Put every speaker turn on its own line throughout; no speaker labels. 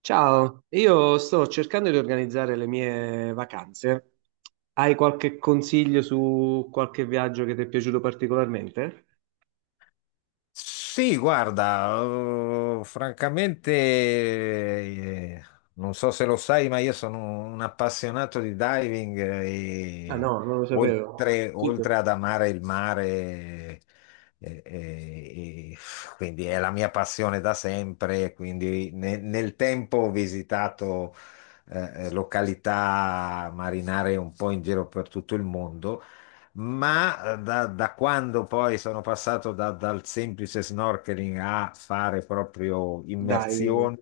Ciao, io sto cercando di organizzare le mie vacanze. Hai qualche consiglio su qualche viaggio che ti è piaciuto particolarmente?
Sì, guarda, francamente, non so se lo sai, ma io sono un appassionato di diving
Ah
e
no, non lo sapevo.
oltre,
Fico.
oltre ad amare il mare, e quindi è la mia passione da sempre. Quindi nel tempo ho visitato località marinare un po' in giro per tutto il mondo ma da quando poi sono passato dal semplice snorkeling a fare proprio
Dai, quindi.
immersioni,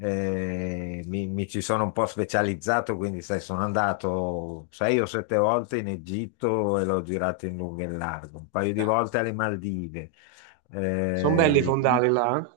mi ci sono un po' specializzato, quindi sai, sono andato sei o sette volte in Egitto e l'ho girato in lungo e in largo, un paio di volte alle Maldive.
Sono belli i
Eh,
fondali là, eh?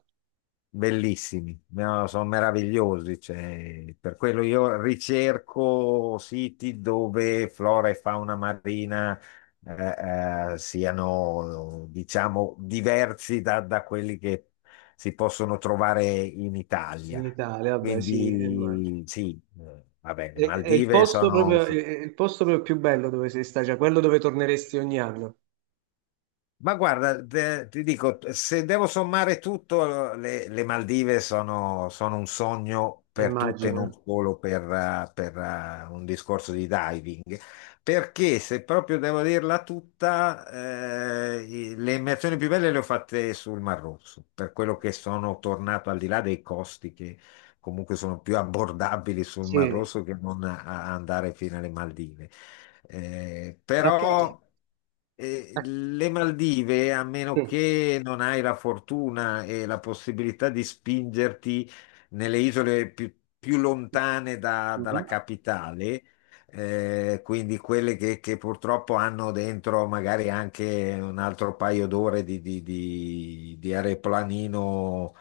Bellissimi, no, sono meravigliosi, cioè, per quello io ricerco siti dove flora e fauna marina siano, diciamo, diversi da quelli che si possono trovare in Italia.
In Italia, vabbè sì, e immagino.
Quindi sì, vabbè,
È,
le
è il
Maldive
posto
sono.
proprio, è il posto proprio più bello dove sei stato, cioè quello dove torneresti ogni anno,
Ma guarda, ti dico, se devo sommare tutto, le Maldive sono, sono un sogno per tutte, non
immagino.
solo per un discorso di diving, perché se proprio devo dirla tutta, le immersioni più belle le ho fatte sul Mar Rosso, per quello che sono tornato, al di là dei costi che comunque sono più abbordabili sul
Sì.
Mar
E
Rosso che non a andare fino alle Maldive.
a che- a-
Però le Maldive, a meno
sì.
che non hai la fortuna e la possibilità di spingerti nelle isole più, più lontane dalla
Mhm.
capitale, quindi quelle che purtroppo hanno dentro magari anche un altro paio d'ore di aeroplanino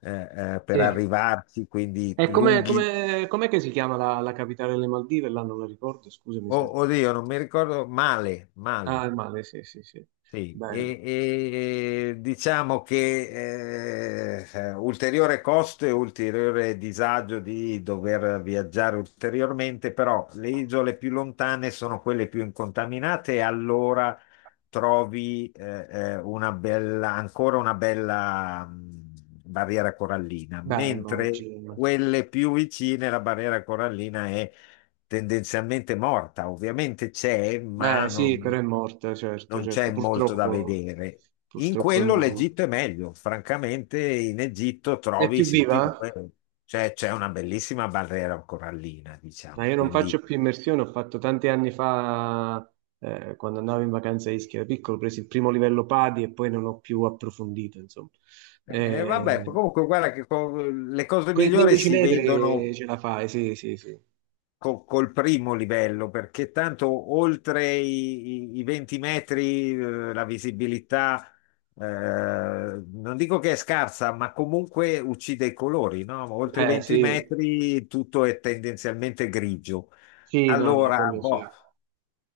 per
Sì.
arrivarci, quindi
E
lunghi.
com'è che si chiama la capitale delle Maldive? Là non la ricordo, scusami
Oh,
se...
oddio, non mi ricordo male,
Ah, è
male.
Male, sì, sì, sì.
Sì,
Bello.
e diciamo che ulteriore costo e ulteriore disagio di dover viaggiare ulteriormente, però le isole più lontane sono quelle più incontaminate e allora trovi una bella, ancora una bella barriera corallina,
Beh,
mentre
immagino.
quelle più vicine la barriera corallina è tendenzialmente morta. Ovviamente c'è, ma
Beh, sì, però
non,
è morta, certo,
non
certo.
c'è molto da
Purtroppo,
vedere. In
purtroppo è un
quello
disastro.
l'Egitto è meglio, francamente in Egitto
È
trovi
più
siti dove
viva?
c'è una bellissima barriera corallina,
Ma
diciamo,
io non faccio
quindi...
più immersione, ho fatto tanti anni fa, quando andavo in vacanza a Ischia da piccolo, ho preso il primo livello PADI e poi non ho più approfondito, insomma.
Vabbè,
Eh,
comunque guarda che le cose
Quei
migliori
15
si
metri
vedono
ce la fai, sì, sì, sì.
col primo livello, perché tanto oltre i 20 metri, la visibilità, non dico che è scarsa, ma comunque uccide i colori, no? Oltre i 20
Sì.
metri tutto è tendenzialmente grigio.
Sì, no, no,
Allora,
quello sì.
boh,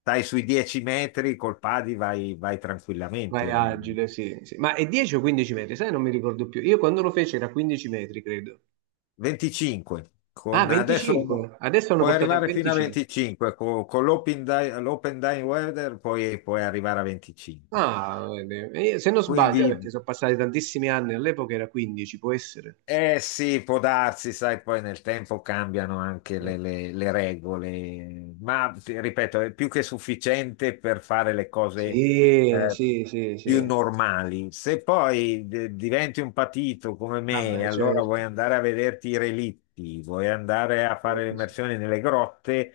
stai sui 10 metri col padi vai, vai
Vai
tranquillamente.
agile, sì, sì. Ma è 10 o 15 metri? Sai, non mi ricordo più. Io quando lo feci era 15 metri, credo.
25,
Ah,
con, adesso
25. Adesso hanno
puoi
portato a
arrivare fino a
25.
25, con, l'open l'open dying weather puoi, puoi arrivare a 25.
Ah, vedi. E io, se non sbaglio,
Quindi.
perché sono passati tantissimi anni, all'epoca era 15, può essere.
Eh sì, può darsi, sai, poi nel tempo cambiano anche
Eh.
le regole, ma ti ripeto, è più che sufficiente per fare le cose
Sì,
eh,
sì, sì,
più
sì.
normali. Se poi diventi un patito come
Vabbè,
me, allora
certo.
vuoi andare a vederti i relitti, vuoi andare a fare le immersioni nelle grotte,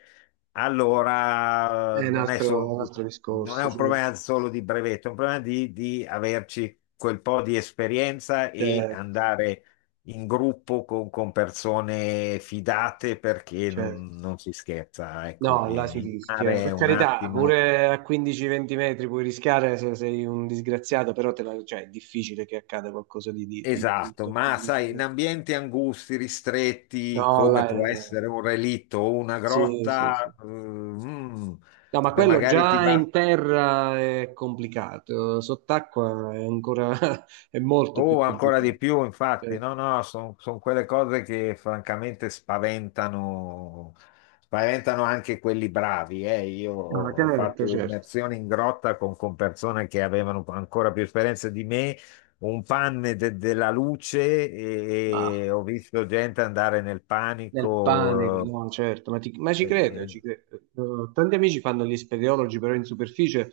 allora
È
non è solo,
un altro
non è
discorso,
un problema
certo.
solo di brevetto, è un problema di averci quel po' di esperienza e
Certo,
andare in gruppo con persone fidate perché non,
certo.
non si scherza, ecco,
No, là si
in
rischia.
mare è
Per
un
carità,
attimo.
pure a 15-20 metri puoi rischiare se sei un disgraziato, però cioè, è difficile che accada qualcosa di
Esatto,
brutto a
ma
15
sai, in
metri.
ambienti angusti, ristretti,
No, là
come può
è-
essere un relitto o una
Sì, sì, sì.
grotta,
No, ma quello
magari ti
già
va.
in terra è complicato, sott'acqua è ancora è molto più
Oh, ancora
complicato.
di più, infatti, no,
Certo.
no, sono quelle cose che francamente spaventano, spaventano anche quelli bravi. Io
No, ma
ho fatto
certo, certo.
immersioni in grotta con persone che avevano ancora più esperienza di me, un panne della luce
Ma
e ho visto gente andare nel
nel panico,
panico.
no, certo, ma ci
eh,
credo,
eh,
ci credo. Tanti amici fanno gli speleologi, però in superficie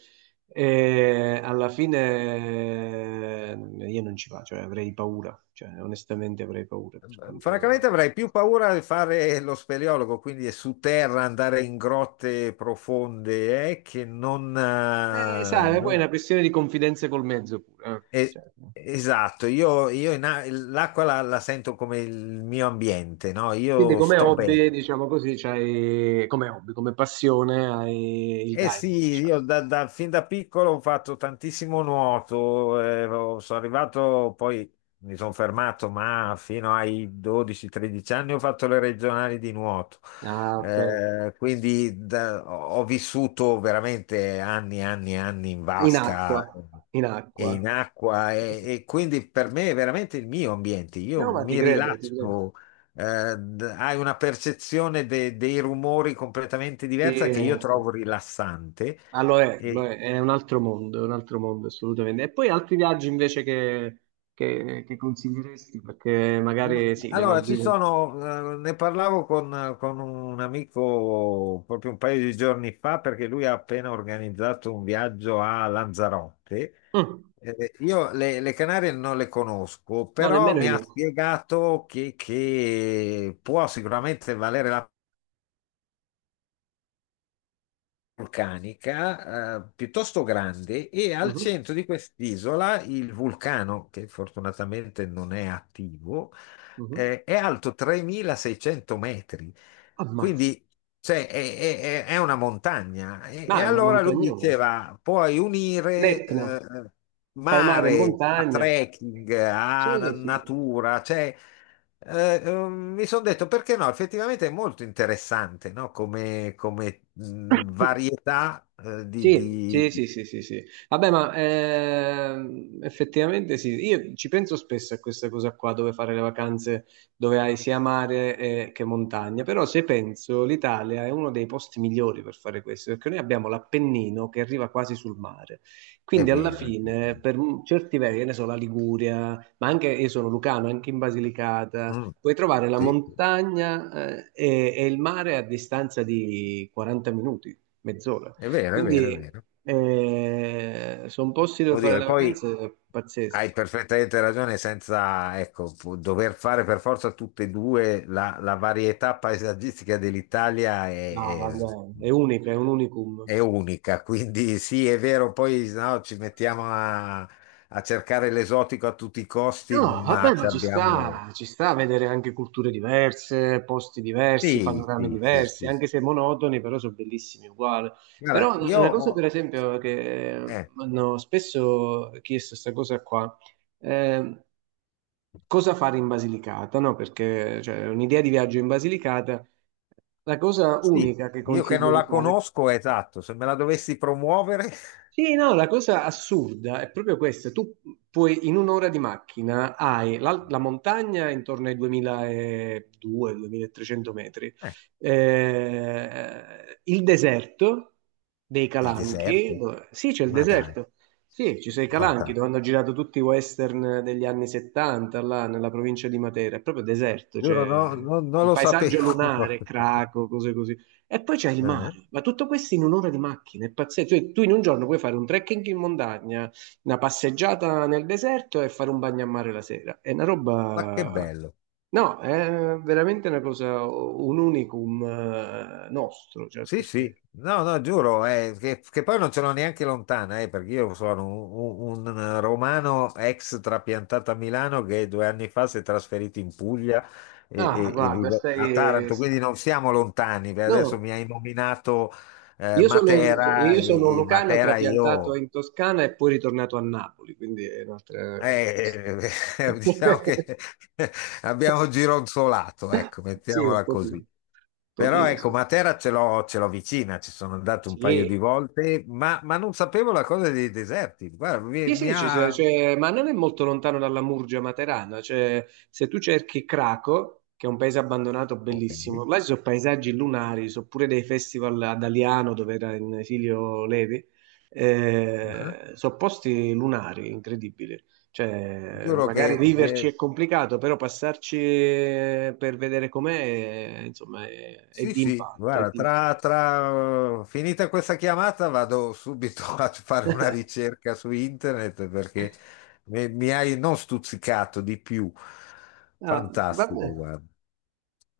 e alla fine io non ci vado, cioè avrei paura, cioè onestamente avrei paura per
Francamente
quanto...
avrei più paura di fare lo speleologo, quindi su terra andare in grotte profonde, che non...
Sai, poi è una questione di confidenza col mezzo pure. Eh.
eh,
Cioè,
esatto, io l'acqua la sento come il mio ambiente, no?
quindi
Io
come
sto bene.
hobby, diciamo così, c'hai, come hobby, come passione hai il
Eh sì,
diving, diciamo.
io fin da piccolo ho fatto tantissimo nuoto, sono arrivato, poi mi sono fermato, ma fino ai 12-13 anni ho fatto le regionali di nuoto.
Ah, ok.
Quindi ho vissuto veramente anni e anni e anni in
In acqua,
vasca
in
e
acqua.
in acqua e quindi per me è veramente il mio ambiente, io
No, ma ti
mi
credo, ti credo.
rilascio hai una percezione dei rumori completamente
Sì,
diversa,
è
che
un
io
altro-
trovo rilassante.
ah, lo
E,
è un altro mondo, è un altro mondo assolutamente. E poi altri viaggi invece che consiglieresti, perché magari sì, le
allora, ci
Maldive.
sono, ne parlavo con un amico proprio un paio di giorni fa perché lui ha appena organizzato un viaggio a Lanzarote.
Mm,
Io le Canarie non le conosco,
no,
però
nemmeno
mi ha
io.
spiegato che può sicuramente valere la vulcanica, piuttosto grande e al
Mhm,
centro di quest'isola il vulcano, che fortunatamente non è attivo,
mhm.
è alto 3600 metri.
Ammazza.
Quindi cioè, è una montagna.
Ma
E
è una
allora lui
montagnola.
diceva, puoi unire
L'Etna, fai mare e
mare a
montagna.
trekking,
Sì,
a
sì.
natura, cioè mi sono detto perché no, effettivamente è molto interessante, no? Come, come, varietà
Sì, sì, sì, sì, sì, sì. Vabbè, ma effettivamente sì, io ci penso spesso a questa cosa qua, dove fare le vacanze, dove hai sia mare che montagna, però se penso l'Italia è uno dei posti migliori per fare questo, perché noi abbiamo l'Appennino che arriva quasi sul mare,
È
quindi alla
vero. Anche
fine
tu.
certi versi, che ne so, la Liguria, ma anche io sono lucano, anche in Basilicata,
Mm,
puoi trovare la
sì, sì,
montagna e il mare a distanza di 40 minuti, mezz'ora.
è vero, è vero, è
Quindi
vero.
sono posti dove
Oddio,
fare
e
le
poi
vacanze
hai
pazzeschi.
perfettamente ragione, senza, ecco, dover fare per forza tutte e due, la varietà paesaggistica dell'Italia
No, vabbè, è unica, è un unicum.
è unica, quindi sì, è vero, poi no, ci mettiamo a cercare l'esotico a tutti i costi,
No,
ma
vabbè,
ci
ma
abbiamo...
ci sta a vedere anche culture diverse, posti diversi,
Sì,
panorami
sì, sì,
diversi,
sì.
anche se monotoni, però sono bellissimi uguali.
Guarda,
Però una cosa, per esempio, che
eh,
mi hanno spesso chiesto questa cosa qua, eh, cosa fare in Basilicata, no? Perché cioè, un'idea di viaggio in Basilicata, la cosa
sì,
unica che
io che
consiglio
non
di
la
fare
conosco, esatto, se me la dovessi promuovere,
sì, no, la cosa assurda è proprio questa. Tu puoi in un'ora di macchina hai la montagna intorno ai 2200-2300 metri,
eh,
il deserto dei
il
Calanchi,
deserto,
sì c'è il
ma dai.
deserto, sì ci sono i Calanchi dove
Fantastico.
hanno girato tutti i western degli anni 70 là nella provincia di Matera, è proprio deserto,
Giuro, no,
cioè
non
un
lo
paesaggio
sapevo.
lunare, Craco, cose così. E poi c'è il
Eh,
mare, ma tutto questo in un'ora di macchina, è pazzesco. Cioè, tu in un giorno puoi fare un trekking in montagna, una passeggiata nel deserto e fare un bagno a mare la sera. È una
Ma che
roba...
bello.
No, è veramente una cosa, un unicum nostro, cioè
Sì, sì.
perché...
No, no, giuro, che poi non ce l'ho neanche lontana, perché io sono un, un romano ex trapiantato a Milano che due anni fa si è trasferito in Puglia e,
Ah,
e
guarda,
vive a
stai...
Taranto, quindi non siamo lontani. Beh, adesso
No,
mi hai nominato
io sono,
Matera
io sono un
e
lucano,
Matera
trapiantato
io...
in Toscana e poi ritornato a Napoli, quindi è un'altra...
Eh, diciamo che abbiamo gironzolato, ecco,
sì,
mettiamola
un
così. Però
pochino
ecco,
sì.
Matera ce l'ho vicina, ci sono andato un paio di
Sì,
volte, ma non sapevo la cosa dei deserti. Guarda, mi,
sì,
mi
sì,
ha...
cioè, ma non è molto lontano dalla Murgia Materana, cioè, se tu cerchi Craco, che è un paese abbandonato
ok.
bellissimo, là ci sono paesaggi lunari, ci sono pure dei festival ad Aliano dove era in esilio Levi,
Ah.
sono posti lunari, incredibili, cioè,
Giuro
magari
che
viverci è complicato, però passarci per vedere com'è, insomma, è
sì,
di
sì,
impatto, è
guarda,
di impatto.
finita questa chiamata vado subito a fare una ricerca su internet perché mi hai non stuzzicato di più.
Ah, va bene,
Fantastico, guarda.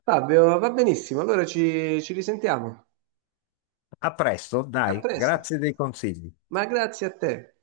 Fabio, va benissimo, allora ci risentiamo.
A presto,
A
dai,
presto,
grazie dei consigli.
ma grazie a te.